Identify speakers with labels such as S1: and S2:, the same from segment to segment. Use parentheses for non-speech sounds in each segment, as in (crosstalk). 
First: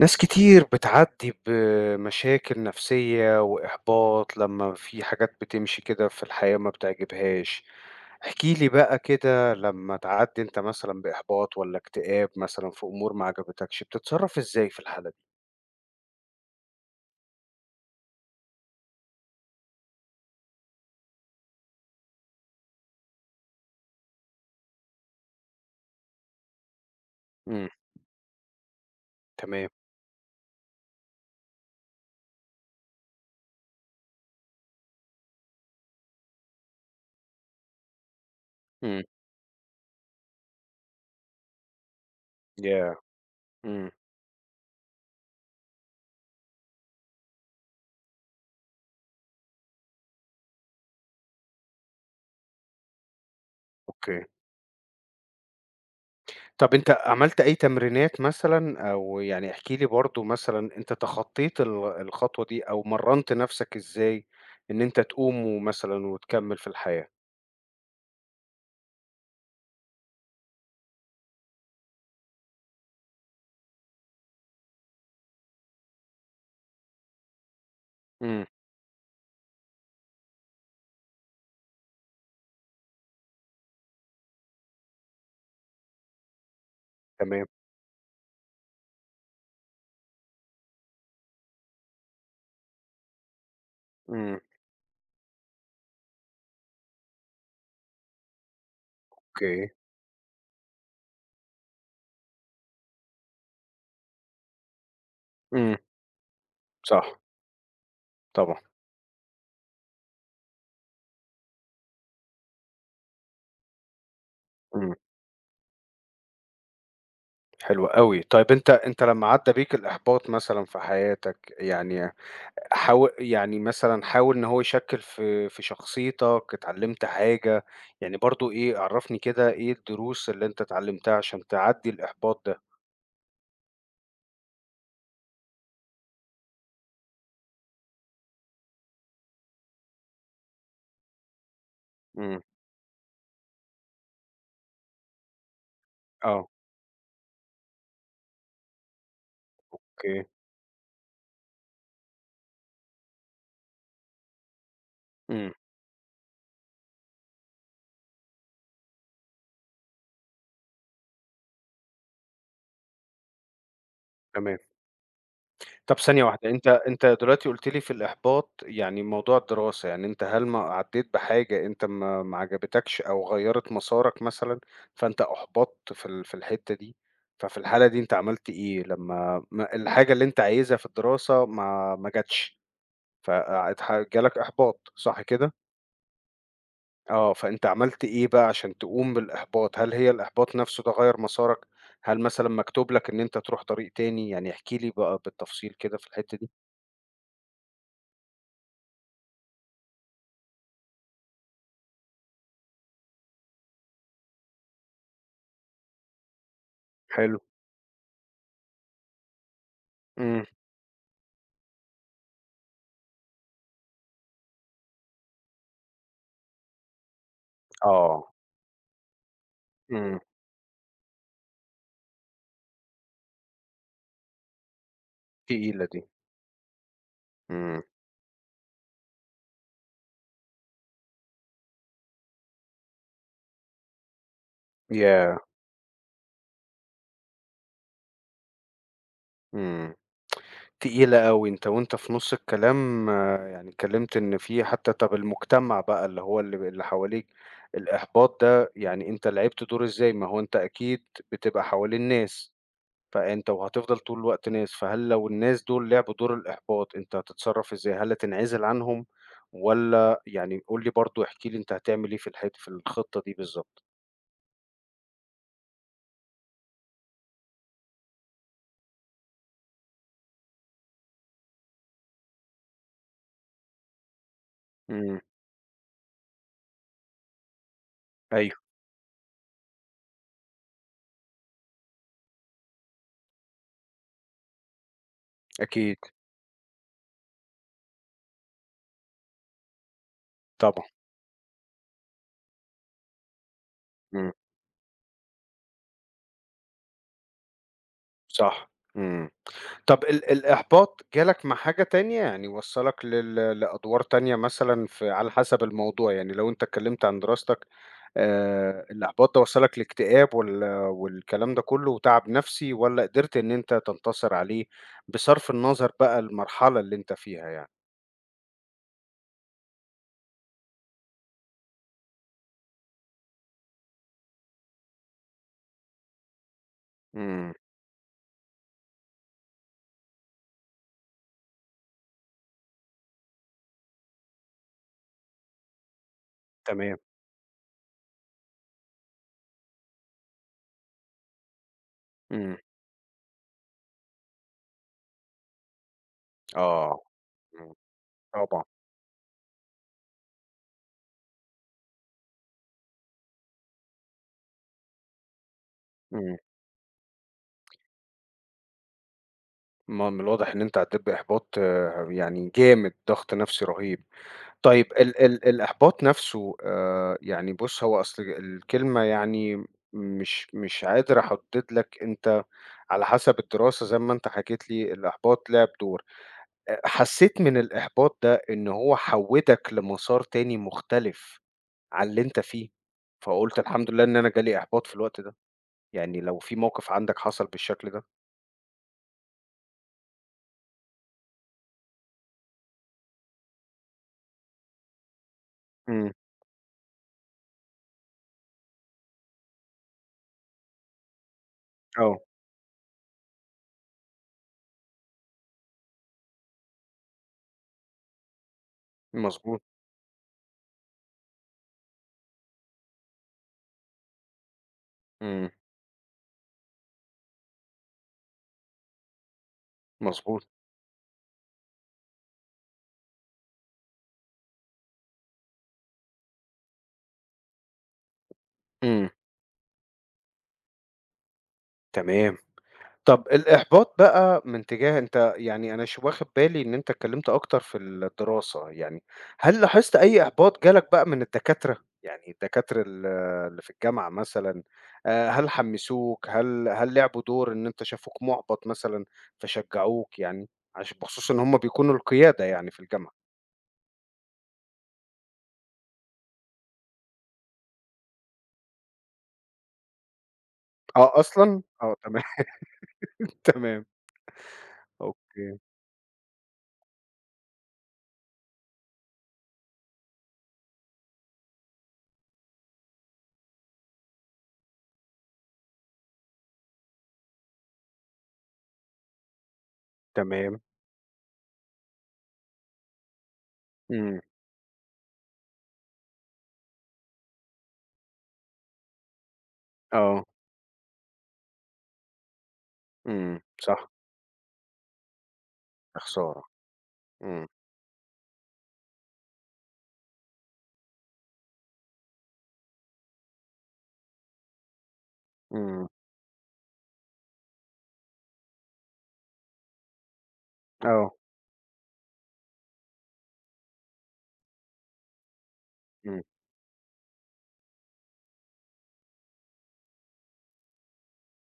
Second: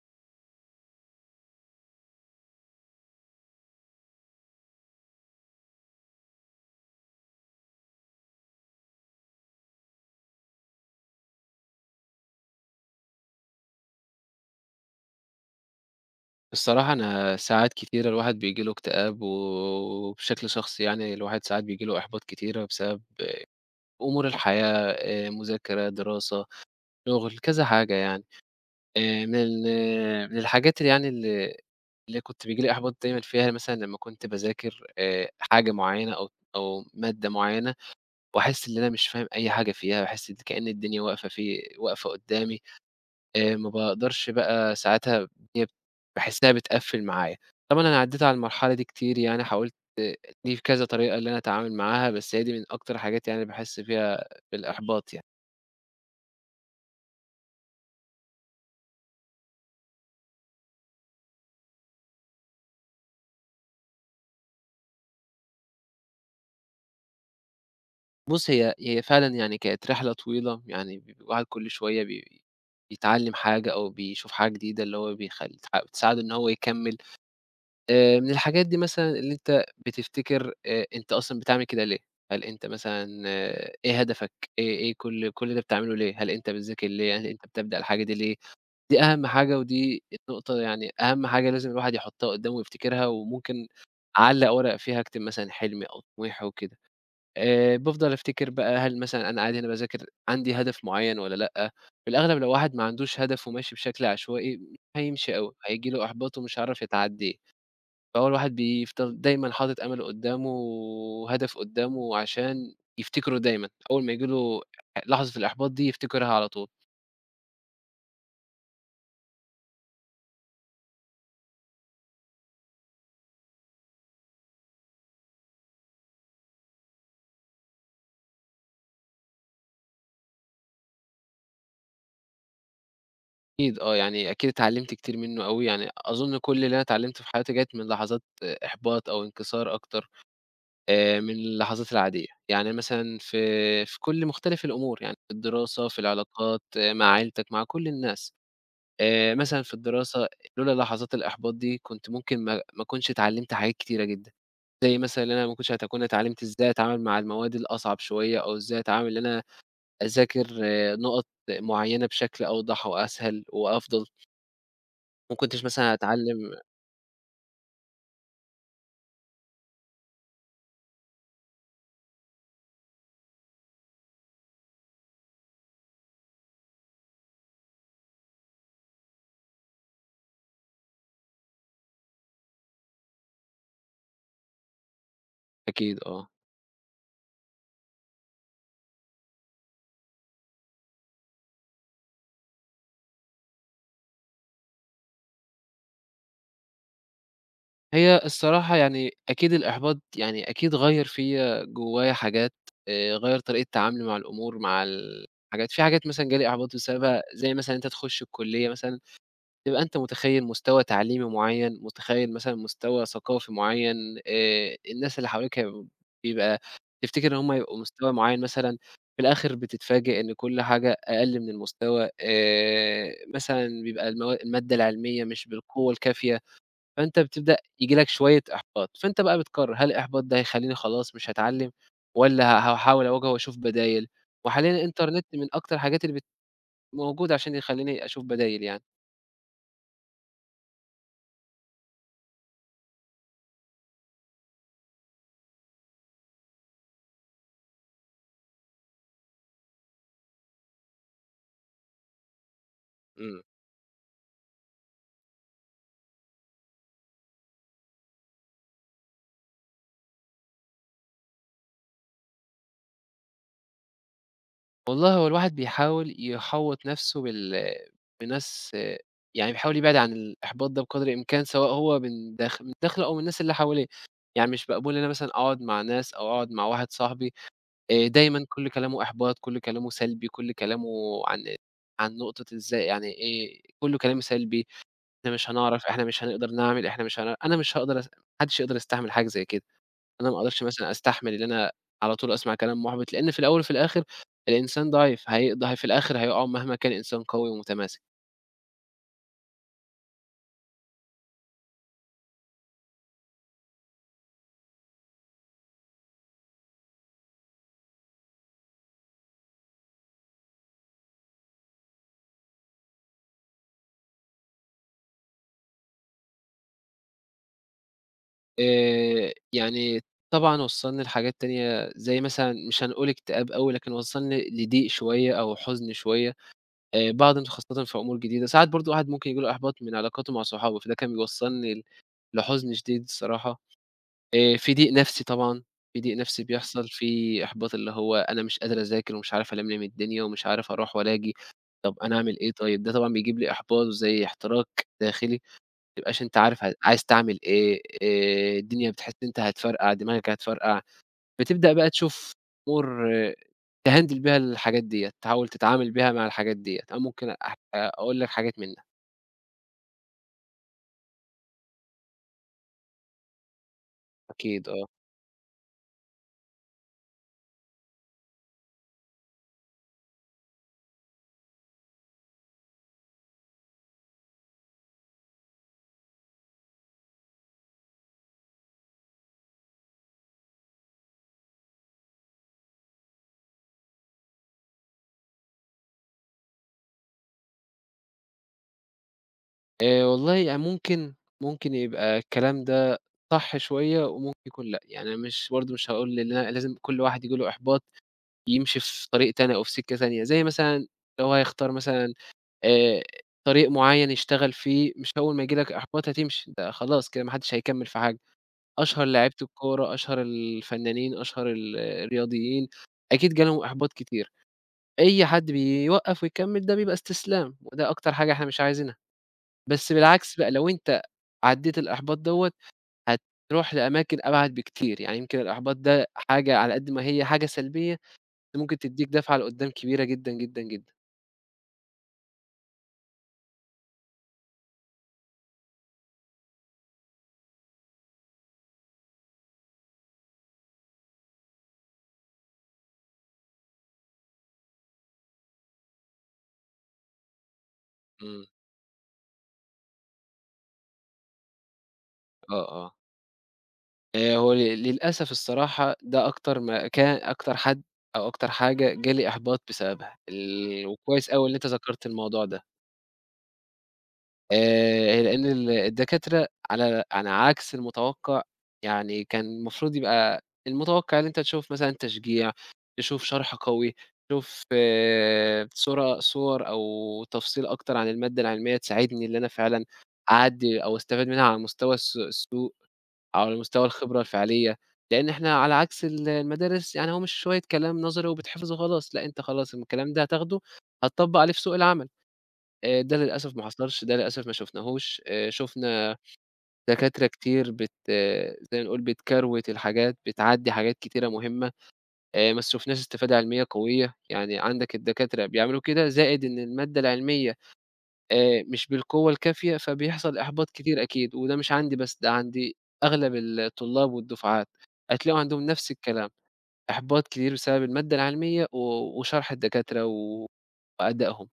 S1: ناس كتير بتعدّي بمشاكل نفسية وإحباط لمّا في حاجات بتمشي كده في الحياة ما بتعجبهاش. احكِ لي بقى كده لمّا تعدّي أنت مثلًا بإحباط والّا اكتئاب مثلًا في أمور ما عجبتكش، بتتصرّف إزاي في الحالة دي؟
S2: الصراحة أنا ساعات كتيرة الواحد بييجي له اكتئاب، و وبشكل شخصي يعني الواحد ساعات بييجي له إحباط كتيرة بسبب أمور الحياة، مذاكرة، دراسة، شغل، كذا
S1: إمم،
S2: حاجة يعني. آآ، من ال
S1: تمام،
S2: من الحاجات اللي يعني اللي اللي كنت بييجي لي إحباط دايمًا فيها مثلًا لمّا كنت باذاكر حاجة معينة أو مادة معينة، وأحس إن أنا
S1: إمم،
S2: مش فاهم أي حاجة فيها، باحس كأن الدنيا واقفة قدامي.
S1: ياه!
S2: ما
S1: إمم،
S2: باقدرش بقى ساعتها هي باحس إنها بتقفّل معايا. طبعًا أنا عدّيت على المرحلة دي كتير يعني حاولت دي كذا طريقة اللي أنا أتعامل معاها، بس هي دي من أكتر الحاجات يعني اللي باحس فيها
S1: أوكي.
S2: بالإحباط يعني.
S1: طَب أنت عملت أي تمرينات مثلًا أو يعني احكِ لي برضه مثلًا أنت تخطّيت الخطوة دي أو مرّنت نَفْسك إزاي إن أنت تقوم ومثلًا وتكمّل في الحياة؟
S2: بُص، هي فعلًا يعني كانت رحلة طويلة، يعني الواحد كل شوية بيتعلّم حاجة أو بيشوف حاجة جديدة اللي هو بيخل تح بتساعده إن هو يكمّل. من
S1: إمم.
S2: الحاجات دي مثلًا اللي أنت بتفتكر أنت أصلًا بتعمل كده ليه؟ هل أنت مثلًا إيه هدفك؟ إيه كل ده بتعمله ليه؟ هل أنت بتذاكر ليه؟ هل أنت
S1: تمام،
S2: بتبدأ الحاجة دي ليه؟ دي أهم حاجة ودي النقطة يعني أهم حاجة لازم الواحد يحطها قدّامه ويفتكرها وممكن
S1: إمم،
S2: أعلّق ورقة فيها أكتب مثلًا حلمي أو طموحي وكده. بافضل أفتكر بقى هل مثلًا أنا قاعد هنا
S1: أوكي،
S2: باذاكر عندي هدف معيّن والّا لأ؟ في الأغلب لو واحد ما عندوش هدف وماشي بشكل عشوائي، هيمشي أوي،
S1: إمم،
S2: هييجي له إحباط ومش هيعرف
S1: صح،
S2: يتعدّيه. فهو الواحد
S1: طبعًا،
S2: بيفضل دايمًا حاطط أمله قدّامه وهدف قدّامه عشان يفتكره دايمًا، أول ما ييجي له
S1: إمم،
S2: لحظة الإحباط دي يفتكرها على طول.
S1: حلو أوي، طيب أنت لمّا عدّى بيك الإحباط مثلًا في حياتك، يعني يعني مثلًا حاول إن هو يشكِّل في شخصيتك، اتعلّمت حاجة، يعني برضه إيه عرّفني كده إيه الدروس اللي أنت اتعلّمتها عشان تعدّي الإحباط ده؟
S2: أكيد آه، يعني أكيد اتعلّمت كتير منّه أوي، يعني أظن كل اللي أنا اتعلّمته في حياتي جات من لحظات إحباط أو انكسار أكتر من اللحظات العادية.
S1: إمم،
S2: يعني مثلًا في كل مختلف الأمور، يعني في الدراسة، في
S1: آه،
S2: العلاقات، مع عيلتك، مع كل الناس. مثلًا في
S1: أوكي،
S2: الدراسة لولا لحظات الإحباط دي كنت ممكن ما أكونش اتعلّمت حاجات كتيرة جدًا، زي مثلًا إن أنا
S1: إمم،
S2: ما كنتش هاكون اتعلّمت إزاي أتعامل مع المواد الأصعب شوية أو إزاي أتعامل إن أنا أذاكر نُقط معيّنة بشكل أوضح وأسهل وأفضل،
S1: تمام.
S2: ما كنتش مثلًا
S1: طب ثانية واحدة،
S2: هاتعلّم
S1: أنت دلوقتي قُلت لي في الإحباط يعني موضوع الدراسة، يعني أنت هل ما عدّيت بحاجة أنت ما عجبتكش أو غيّرت مسارك مثلًا، فأنت أُحبطت في الحتّة دي، ففي الحالة دي أنت عملت إيه لمّا ما الحاجة اللي أنت عايزها في الدراسة ما جاتش، فقعد جالك إحباط صح كده؟
S2: أكيد آه.
S1: آه، فأنت عملت إيه بقى عشان تقوم بالإحباط، هل هي الإحباط نَفْسه ده غيّر مسارك، هل مثلًا مكتوب لك إن أنت تروح طريق تاني، يعني احكِ لي بقى بالتفصيل كده في الحتّة دي؟
S2: هي الصراحة يعني أكيد الإحباط يعني أكيد غيّر فيّا جوّايا حاجات، غيّر طريقة تعاملي مع الأمور، مع الحاجات في حاجات مثلًا جالي إحباط بسببها
S1: حلو.
S2: زي مثلًا إن أنت تخُش الكُلّية مثلًا تبقى أنت متخيّل
S1: إمم،
S2: مستوى تعليمي معيّن، متخيّل مثلًا مستوى ثقافي معيّن، الناس اللي حواليك هيبقوا بيبقى تفتكر إن هم يبقوا مستوى
S1: آه،
S2: معيّن مثلًا، في الآخر
S1: إمم،
S2: بتتفاجئ إن كل حاجة أقل من المستوى، مثلًا بيبقى المادة العلمية مش
S1: تقيلة
S2: بالقوة
S1: دي،
S2: الكافية، فأنت بتبدأ
S1: إمم،
S2: ييجي لك شوية إحباط، فأنت بقى بتقرر هل الإحباط ده هيخلّيني خلاص مش هاتعلّم، والّا هاحاول أواجه وأشوف بدايل؟ وحاليًا الإنترنت
S1: ياه!
S2: من أكتر الحاجات اللي موجودة عشان يخلّيني أشوف بدايل يعني.
S1: إمم، تقيلة أوي، أنت في نُص الكلام يعني اتكلمت إن في حتى طَب المجتمع بقى اللي هو اللي ب اللي حواليك، الإحباط ده يعني أنت لعبت دور إزاي؟ ما هو أنت أكيد بتبقى حوالين ناس،
S2: إمم.
S1: فأنت وهتفضل طول الوقت ناس، فهل لو الناس دول لعبوا دور الإحباط أنت هتتصرّف إزاي؟ هل هتنعزل عنهم والّا يعني قُل لي برضه احكِ لي أنت هتعمل إيه في الخطة دي بالضبط؟
S2: والله هو الواحد بيحاول يحوّط نَفْسه بناس يعني بيحاول يبعد عن الإحباط ده بقدر الإمكان، سواء هو من داخله أو من الناس اللي حواليه، يعني مش مقبول إن أنا
S1: إمم،
S2: مثلًا أقعد مع ناس أو أقعد مع واحد صاحبي دايمًا
S1: أيوه،
S2: كل كلامه إحباط، كل كلامه سلبي، كل كلامه عن عن نقطة إزاي يعني إيه، كُلّه كلام سلبي، إحنا مش هنعرف،
S1: أكيد،
S2: إحنا مش هنقدر نعمل، إحنا مش هن أنا مش هاقدر أس ما حدّش يقدر يستحمل حاجة زي كده. أنا ما أقدرش
S1: طبعًا.
S2: مثلًا أستحمل إن أنا على طول أسمع كلام مُحبِط، لإن في الأول وفي الآخر
S1: إمم،
S2: الإنسان ضعيف، في الآخر هيقع مهما كان إنسان قوي ومتماسك.
S1: صح، إمم. طب الإحباط جالك مع حاجة تانية، يعني وصّلك لأدوار تانية مثلًا في على حسب الموضوع، يعني لو أنت اتكلمت عن دراستك، الإحباط ده وصّلك لاكتئاب والكلام ده كله وتعب نفسي، والّا قدرت إن أنت تنتصر عليه بصرف النظر بقى المرحلة اللي أنت فيها يعني؟
S2: يعني طبعًا وصّلني لحاجات تانية زي مثلًا مش هنقول اكتئاب أوي، لكن وصّلني لضيق شوية أو حزن شوية، بعد
S1: إمم،
S2: خاصةً في أمور جديدة، ساعات برضه الواحد ممكن ييجي له إحباط من علاقاته مع صحابه، فده كان بيوصّلني لحزن شديد الصراحة. في ضيق نفسي طبعًا، في ضيق نفسي بيحصل،
S1: تمام،
S2: في إحباط اللي هو أنا مش قادر أذاكر ومش عارف ألملم من الدنيا ومش عارف أروح ولا آجي، طب أنا أعمل إيه
S1: إمم،
S2: طيب؟ ده طبعًا بيجيب لي إحباط وزي احتراق داخلي، ما تبقاش أنت عارف
S1: آه،
S2: عايز تعمل
S1: إمم،
S2: إيه،
S1: طبعًا،
S2: الدنيا بتحس أنت هتفرقع، دماغك هتفرقع، بتبدأ بقى تشوف أمور تhandle بيها الحاجات ديّة، تحاول تتعامل بيها مع
S1: إمم،
S2: الحاجات ديّة، أنا ممكن أقول لك حاجات منها،
S1: ما من الواضح إن أنت عدّيت بإحباط يعني جامد، ضغط نفسي رهيب.
S2: أكيد آه،
S1: طيب ال ال الإحباط نَفْسه، يعني بُص هو أصل الكلمة يعني مش قادر أحدد لك أنت على حسب الدراسة زي ما أنت حكيت لي الإحباط لعب دور، حسيت من الإحباط ده إن هو حوّدك لمسار تاني مختلف عن اللي أنت فيه، فقُلت الحمد لله إن أنا جالي إحباط في الوقت ده، يعني لو في موقف عندك حصل بالشكل ده؟
S2: والله يعني ممكن يبقى الكلام ده صح شوية وممكن يكون لأ، يعني أنا مش برضه مش
S1: إمم،
S2: هاقول إن أنا لازم كل واحد ييجي له إحباط يمشي في طريق تاني أو في سكة تانية، زي مثلًا لو هيختار مثلًا
S1: آه،
S2: آآ طريق معيّن يشتغل فيه، مش أول ما ييجي لك إحباط هتمشي، ده خلاص كده ما حدش هيكمّل في حاجة، أشهر لعيبة
S1: مضبوط،
S2: الكورة، أشهر الفنانين، أشهر الرياضيين، أكيد جالهم إحباط كتير، أي حد
S1: إمم،
S2: بيوقّف ويكمّل ده بيبقى استسلام، وده أكتر حاجة إحنا مش عايزينها، بس بالعكس
S1: مضبوط،
S2: بقى لو أنت عدّيت الإحباط دوّة هتروح لأماكن أبعد بكتير، يعني يمكن الإحباط ده حاجة على قد ما هي حاجة سلبية، ممكن تدّيك
S1: إمم،
S2: دفعة لقدّام كبيرة جدًا، جدًا، جدًا.
S1: تمام. طب الإحباط بقى من تجاه أنت يعني أنا واخد بالي إن أنت اتكلمت أكتر في الدراسة يعني، هل لاحظت أي إحباط جالك بقى من الدكاترة؟ يعني الدكاترة اللي في الجامعة مثلًا، هل حمسوك، هل لعبوا دور إن أنت شافوك
S2: إمم،
S1: مُحبط مثلًا فشجعوك يعني؟ عشان بخصوص إن هم بيكونوا القيادة
S2: آه،
S1: يعني في
S2: آه.
S1: الجامعة.
S2: هو للأسف الصراحة ده أكتر مكان أكتر حد أو أكتر حاجة جالي إحباط بسببها،
S1: آه
S2: وكويس أوي إن
S1: أصلًا؟
S2: أنت
S1: آه
S2: ذكرت
S1: تمام،
S2: الموضوع
S1: (laughs)
S2: ده.
S1: تمام،
S2: لإن
S1: أوكي،
S2: الدكاترة على عكس المتوقع، يعني كان المفروض يبقى المتوقع إن أنت تشوف مثلًا تشجيع، تشوف شرح قوي، تشوف صور أو تفصيل أكتر عن المادة العلمية تساعدني إن أنا فعلًا
S1: تمام،
S2: أعدّي أو أستفاد منها على مستوى السوق أو على مستوى الخبرة
S1: إمم،
S2: الفعلية، لإن إحنا على عكس المدارس يعني هو مش شوية كلام نظري وبتحفظه وخلاص، لأ أنت خلاص الكلام ده
S1: آه،
S2: هتاخده هتطبّق عليه في سوق العمل. ده
S1: إمم،
S2: للأسف ما
S1: صح،
S2: حصلش، ده للأسف ما شُفناهوش،
S1: يا
S2: شُفنا
S1: خسارة،
S2: دكاترة
S1: إمم،
S2: كتير زي ما نقول بتكروِت الحاجات، بتعدّي حاجات كتيرة مهمة، ما شُفناش استفادة علمية قوية، يعني عندك الدكاترة بيعملوا
S1: إمم،
S2: كده، زائد إن المادة العلمية مش بالقوة الكافية، فبيحصل إحباط كتير
S1: آه،
S2: أكيد، وده مش عندي بس، ده عندي أغلب الطلاب والدفعات، هتلاقوا عندهم نفس
S1: إمم.
S2: الكلام، إحباط كتير بسبب المادة العلمية و وشرح الدكاترة و وأدائهم.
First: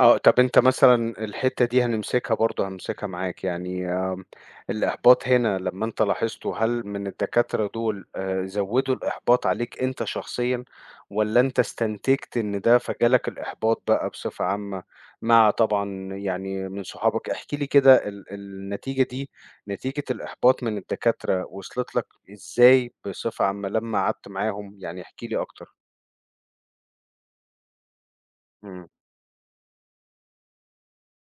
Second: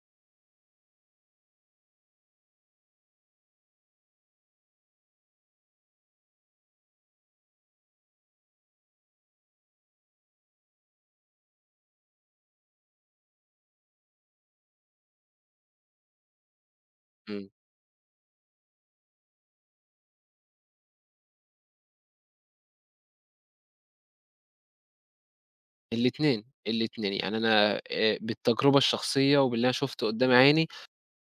S1: آه، طب أنت مثلًا الحتّة دي هنمسكها برضه، هامسكها معاك، يعني الإحباط هنا لمّا أنت لاحظته، هل من الدكاترة دول، زوّدوا الإحباط عليك أنت شخصيًا، والّا أنت استنتجت إن ده فجالك الإحباط بقى بصفة عامة، مع طبعًا يعني من صحابك؟
S2: إمم.
S1: احكِ لي كده النتيجة دي، نتيجة الإحباط من الدكاترة وصلت لك إزاي بصفة عامة لمّا قعدت معاهم؟ يعني احكِ لي أكتر.
S2: الاتنين، الاتنين، يعني أنا بالتجربة
S1: إمم،
S2: الشخصية وباللي أنا شُفته قدّام عيني،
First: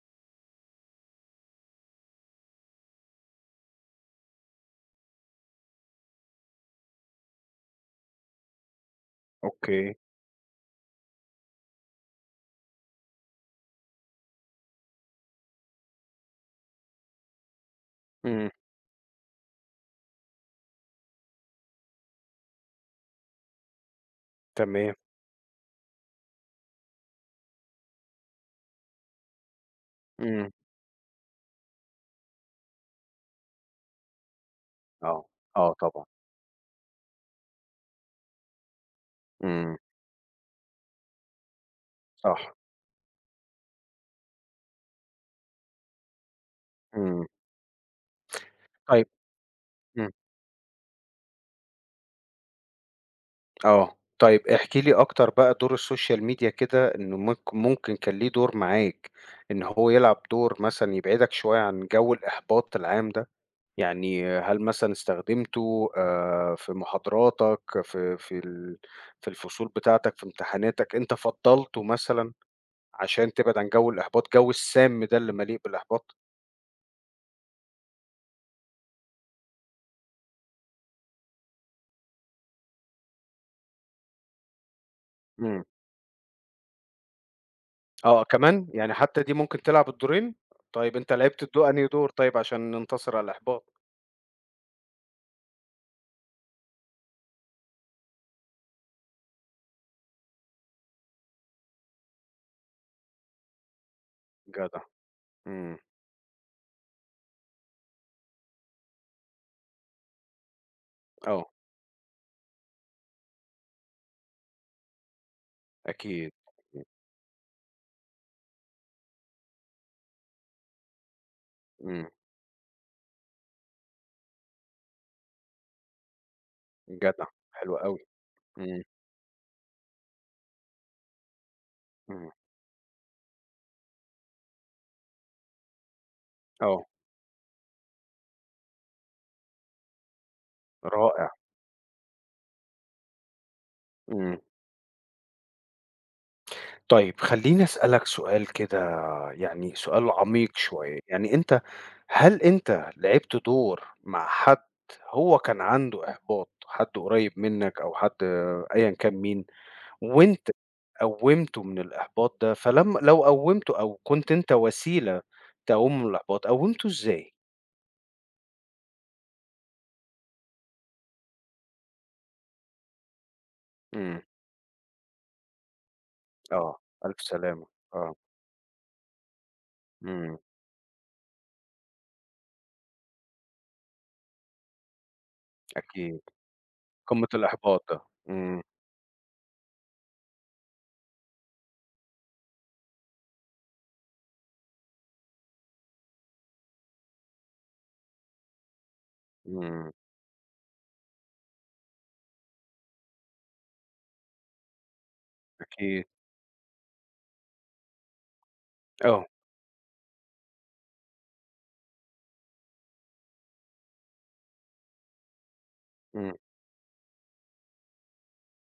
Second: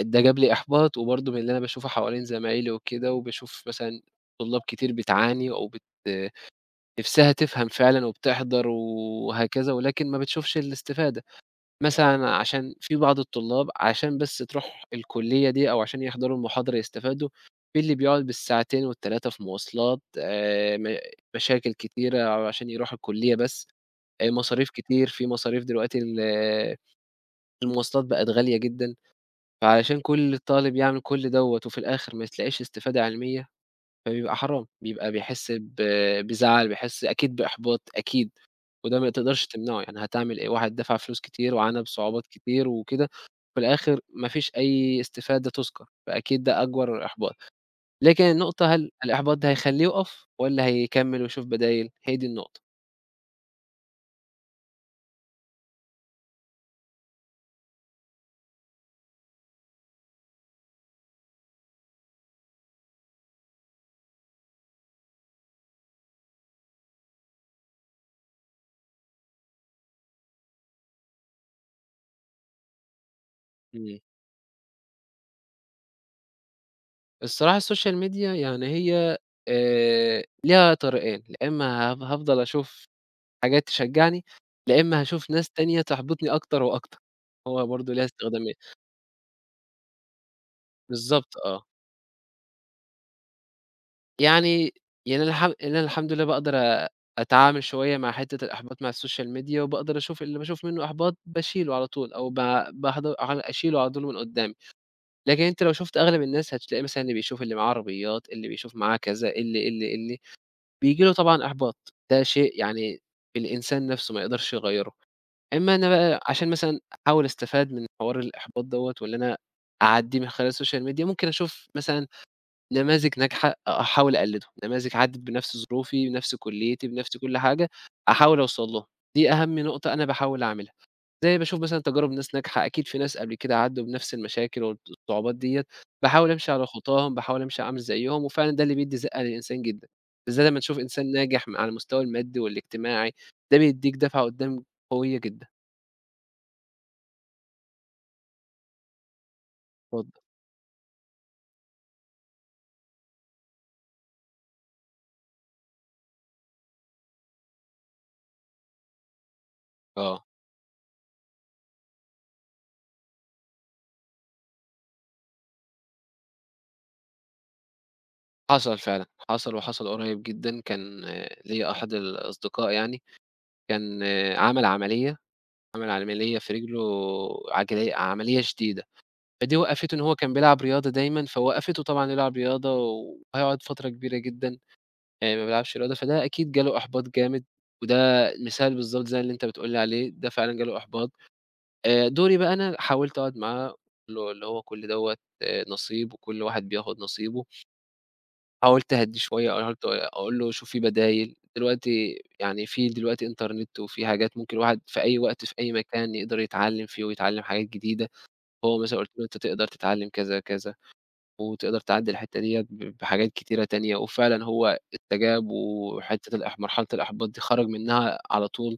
S2: ده جاب لي إحباط، وبرضه من اللي أنا باشوفه حوالين زمايلي وكده، وباشوف مثلًا طلاب كتير بتعاني أو نِفْسها تفهم فعلًا وبتحضر وهكذا،
S1: أوكي،
S2: ولكن ما بتشوفش الاستفادة، مثلًا عشان في بعض الطلاب عشان بس تروح الكلية دي أو عشان يحضروا المحاضرة يستفادوا، في اللي بيقعد
S1: إمم،
S2: بالساعتين وال3 في مواصلات، م مشاكل كتيرة عشان يروح الكلية بس. مصاريف
S1: تمام،
S2: كتير، في مصاريف دلوقتي المواصلات بقت غالية جدًا، فعلشان كل
S1: إمم.
S2: طالب يعمل كل دوّة وفي الآخر ما تلاقيش استفادة علمية، فبيبقى حرام، بيبقى
S1: آه،
S2: بيحس
S1: آه طبعًا،
S2: بزعل، بيحس أكيد بإحباط أكيد، وده ما تقدرش
S1: إمم،
S2: تمنعه، يعني هتعمل إيه؟ واحد دفع فلوس كتير وعانى بصعوبات
S1: صح،
S2: كتير وكده، في الآخر ما فيش أي استفادة تُذكر، فأكيد ده أكبر
S1: إمم،
S2: إحباط. لكن النقطة هل
S1: طيب
S2: الإحباط ده هيخلّيه
S1: إمم،
S2: يُقف والّا هيكمّل ويشوف بدايل؟ هي دي النقطة.
S1: آه، طيب احكِ لي أكتر بقى دور الSocial media كده إنه ممكن كان ليه دور معاك إن هو يلعب دور مثلًا يبعدك شوية عن جو الإحباط العام ده، يعني هل مثلًا استخدمته في محاضراتك في الفصول بتاعتك، في امتحاناتك، أنت فضّلته مثلًا عشان تبعد عن جو
S2: إمم.
S1: الإحباط، جو السام ده اللي مليء بالإحباط؟
S2: الصراحة السوشيال ميديا يعني هي ليها طريقين، يا إمّا هافضل أشوف حاجات تشجّعني، يا إمّا هاشوف ناس
S1: إمم.
S2: تانية تحبطني أكتر وأكتر، هو برضه ليها
S1: آه،
S2: استخدامين،
S1: كمان! يعني حتى دي ممكن تلعب الدورين؟ طيب أنت
S2: بالضبط
S1: لعبت
S2: آه،
S1: أنهي دور طيب عشان ننتصر على الإحباط؟
S2: يعني يعني أنا الحمد لله باقدر أتعامل شوية مع حتّة الإحباط مع السوشيال ميديا، وباقدر أشوف اللي باشوف منّه إحباط باشيله على طول، أو باحض على أشيله على طول من قدّامي،
S1: جدع،
S2: لكن أنت لو
S1: إمم،
S2: شُفت أغلب الناس هتلاقي مثلًا اللي بيشوف اللي معاه عربيات، اللي بيشوف معاه كذا، اللي، اللي، اللي. بييجي له طبعًا
S1: آه،
S2: إحباط، ده شيء يعني الإنسان نَفْسه ما يقدرش يغيّره، إمّا أنا بقى
S1: أكيد،
S2: عشان مثلًا
S1: إمم،
S2: أحاول أستفاد من حوار الإحباط دوّة وإن أنا أعدّيه من خلال الsocial media ممكن أشوف مثلًا
S1: إمم.
S2: نماذج ناجحة أحاول أقلّدهم، نماذج عدّت بنَفْس ظروفي، بنَفْس كُلّيتي، بنَفْس
S1: جدع،
S2: كل حاجة،
S1: حلو أوي،
S2: أحاول أوصل
S1: إمم،
S2: لهم، دي أهم نقطة أنا باحاول أعملها. زي باشوف مثلًا تجارب
S1: إمم،
S2: ناس ناجحة، أكيد في ناس قبل كده عدّوا بنفس المشاكل الصعوبات ديّة، باحاول أمشي على
S1: آه،
S2: خطاهم، باحاول أمشي أعمل زيّهم، وفعلًا ده اللي بيدّي زقة للإنسان جدًا، بالذات لمّا تشوف إنسان
S1: رائع،
S2: ناجح على المستوى المادي والاجتماعي، ده بيدّيك دفعة
S1: إمم،
S2: قدّام قوية جدًا.
S1: طيب خلّيني أسألك سؤال كده يعني سؤال
S2: اتفضل.
S1: عميق شوية، يعني أنت هل أنت لعبت دور مع حد هو كان عنده إحباط، حد قريب منك أو حد آه، أيًا كان مين،
S2: آه،
S1: وأنت قوّمته من الإحباط ده، فلمّا لو قوّمته أو كنت أنت وسيلة تقوّمه من الإحباط، قوّمته إزاي؟
S2: حصل فعلًا، حصل وحصل قريب جدًا، كان ليّا أحد الأصدقاء يعني، كان
S1: إمم،
S2: عمل عملية، عمل عملية في
S1: آه،
S2: رجله
S1: ألف سلامة، آه،
S2: عملية شديدة. فدي وقّفته إن هو كان
S1: إمم،
S2: بيلعب رياضة دايمًا، فوقّفته طبعًا يلعب رياضة وهيقعد فترة كبيرة جدًا ما بيلعبش رياضة،
S1: أكيد،
S2: فده أكيد جه له إحباط
S1: قمة
S2: جامد،
S1: الإحباط
S2: وده
S1: ده، إمم،
S2: مثال بالضبط زي اللي أنت بتقول لي عليه، ده فعلًا جه له إحباط. دوري بقى أنا حاولت أقعد معاه أقول له اللي هو كل دوّة نصيب وكل واحد بياخد نصيبه، حاولت أهدّيه شوية، حاولت
S1: إمم،
S2: أقول له شوف في بدايل، دلوقتي يعني في دلوقتي إنترنت وفي حاجات ممكن الواحد في أي وقت في أي
S1: أكيد،
S2: مكان يقدر يتعلّم فيه ويتعلّم حاجات جديدة، هو مثلًا قُلت له
S1: آه،
S2: أنت تقدر تتعلّم كذا، كذا. وتقدر تعدّي الحتّة ديّة بحاجات كتيرة تانية، وفعلًا هو استجاب
S1: إمم،
S2: وحتّة مرحلة الإحباط دي خرج منها على طول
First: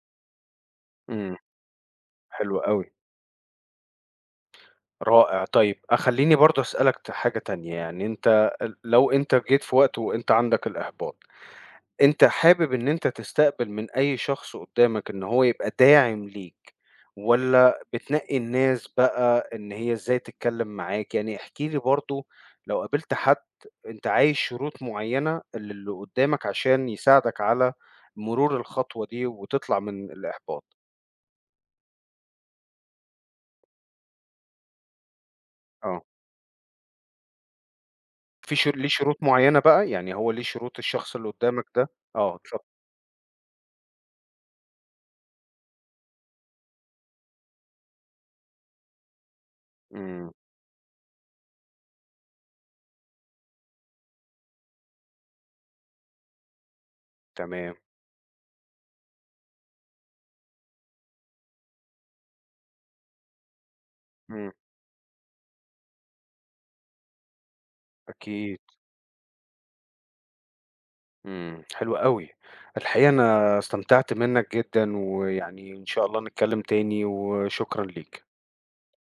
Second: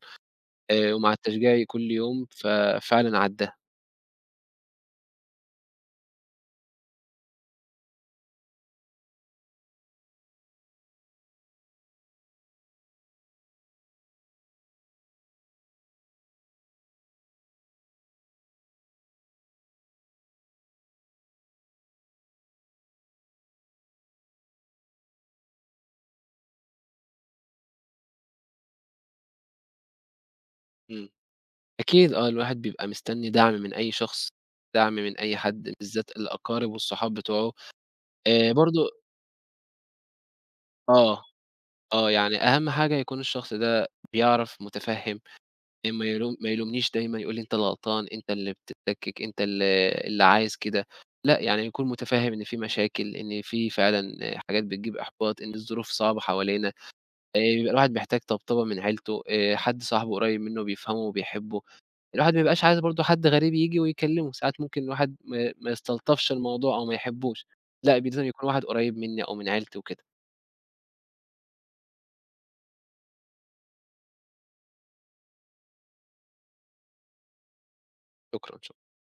S2: ومع
S1: إمم،
S2: التشجيع كل يوم
S1: حلو أوي،
S2: ففعلًا عدّاها،
S1: رائع، طيب خلّيني برضه أسألك حاجة تانية، يعني أنت لو أنت جيت في وقت وأنت عندك الإحباط أنت حابب إن أنت تستقبل من أي شخص قدّامك إن هو يبقى داعم ليك، والّا بتنقّي الناس بقى إن هي إزاي تتكلّم معاك؟ يعني احكِ لي برضه لو قابلت حد أنت عايز شروط معيّنة للي قدّامك عشان يساعدك على مرور الخطوة دي وتطلع من الإحباط.
S2: إمم. أكيد آه، الواحد بيبقى مستني دعم من أي شخص، دعم من أي حد
S1: آه.
S2: بالذات الأقارب والصحاب بتوعه
S1: في ليه
S2: برضه
S1: شروط معيّنة بقى؟ يعني هو ليه شروط الشخص
S2: آه،
S1: اللي قدّامك ده؟
S2: يعني
S1: آه، اتفضل.
S2: أهم حاجة يكون الشخص ده بيعرف مُتفهِّم ما يلومنيش دايمًا يقول لي: "أنت اللي غلطان، أنت اللي بتتلكِّك، أنت اللي
S1: إمم،
S2: عايز كده." لأ، يعني يكون متفهِّم إن في مشاكل، إن في فعلًا حاجات بتجيب إحباط، إن الظروف صعبة حوالينا، بيبقى
S1: تمام.
S2: الواحد محتاج طبطبة من عيلته، حد صاحبه قريب منه بيفهمه وبيحبه. الواحد ما بيبقاش عايز برضه حد غريب ييجي ويكلمه،
S1: إمم،
S2: ساعات ممكن الواحد ما يستلطفش الموضوع أو ما يحبوش، لأ، لازم يكون
S1: أكيد.
S2: واحد قريب مني أو من عيلتي وكده.
S1: إمم، حلو أوي. الحقيقة أنا استمتعت منّك جدًا، ويعني إن شاء الله نتكلّم تاني، وشكرًا ليك.
S2: شكرًا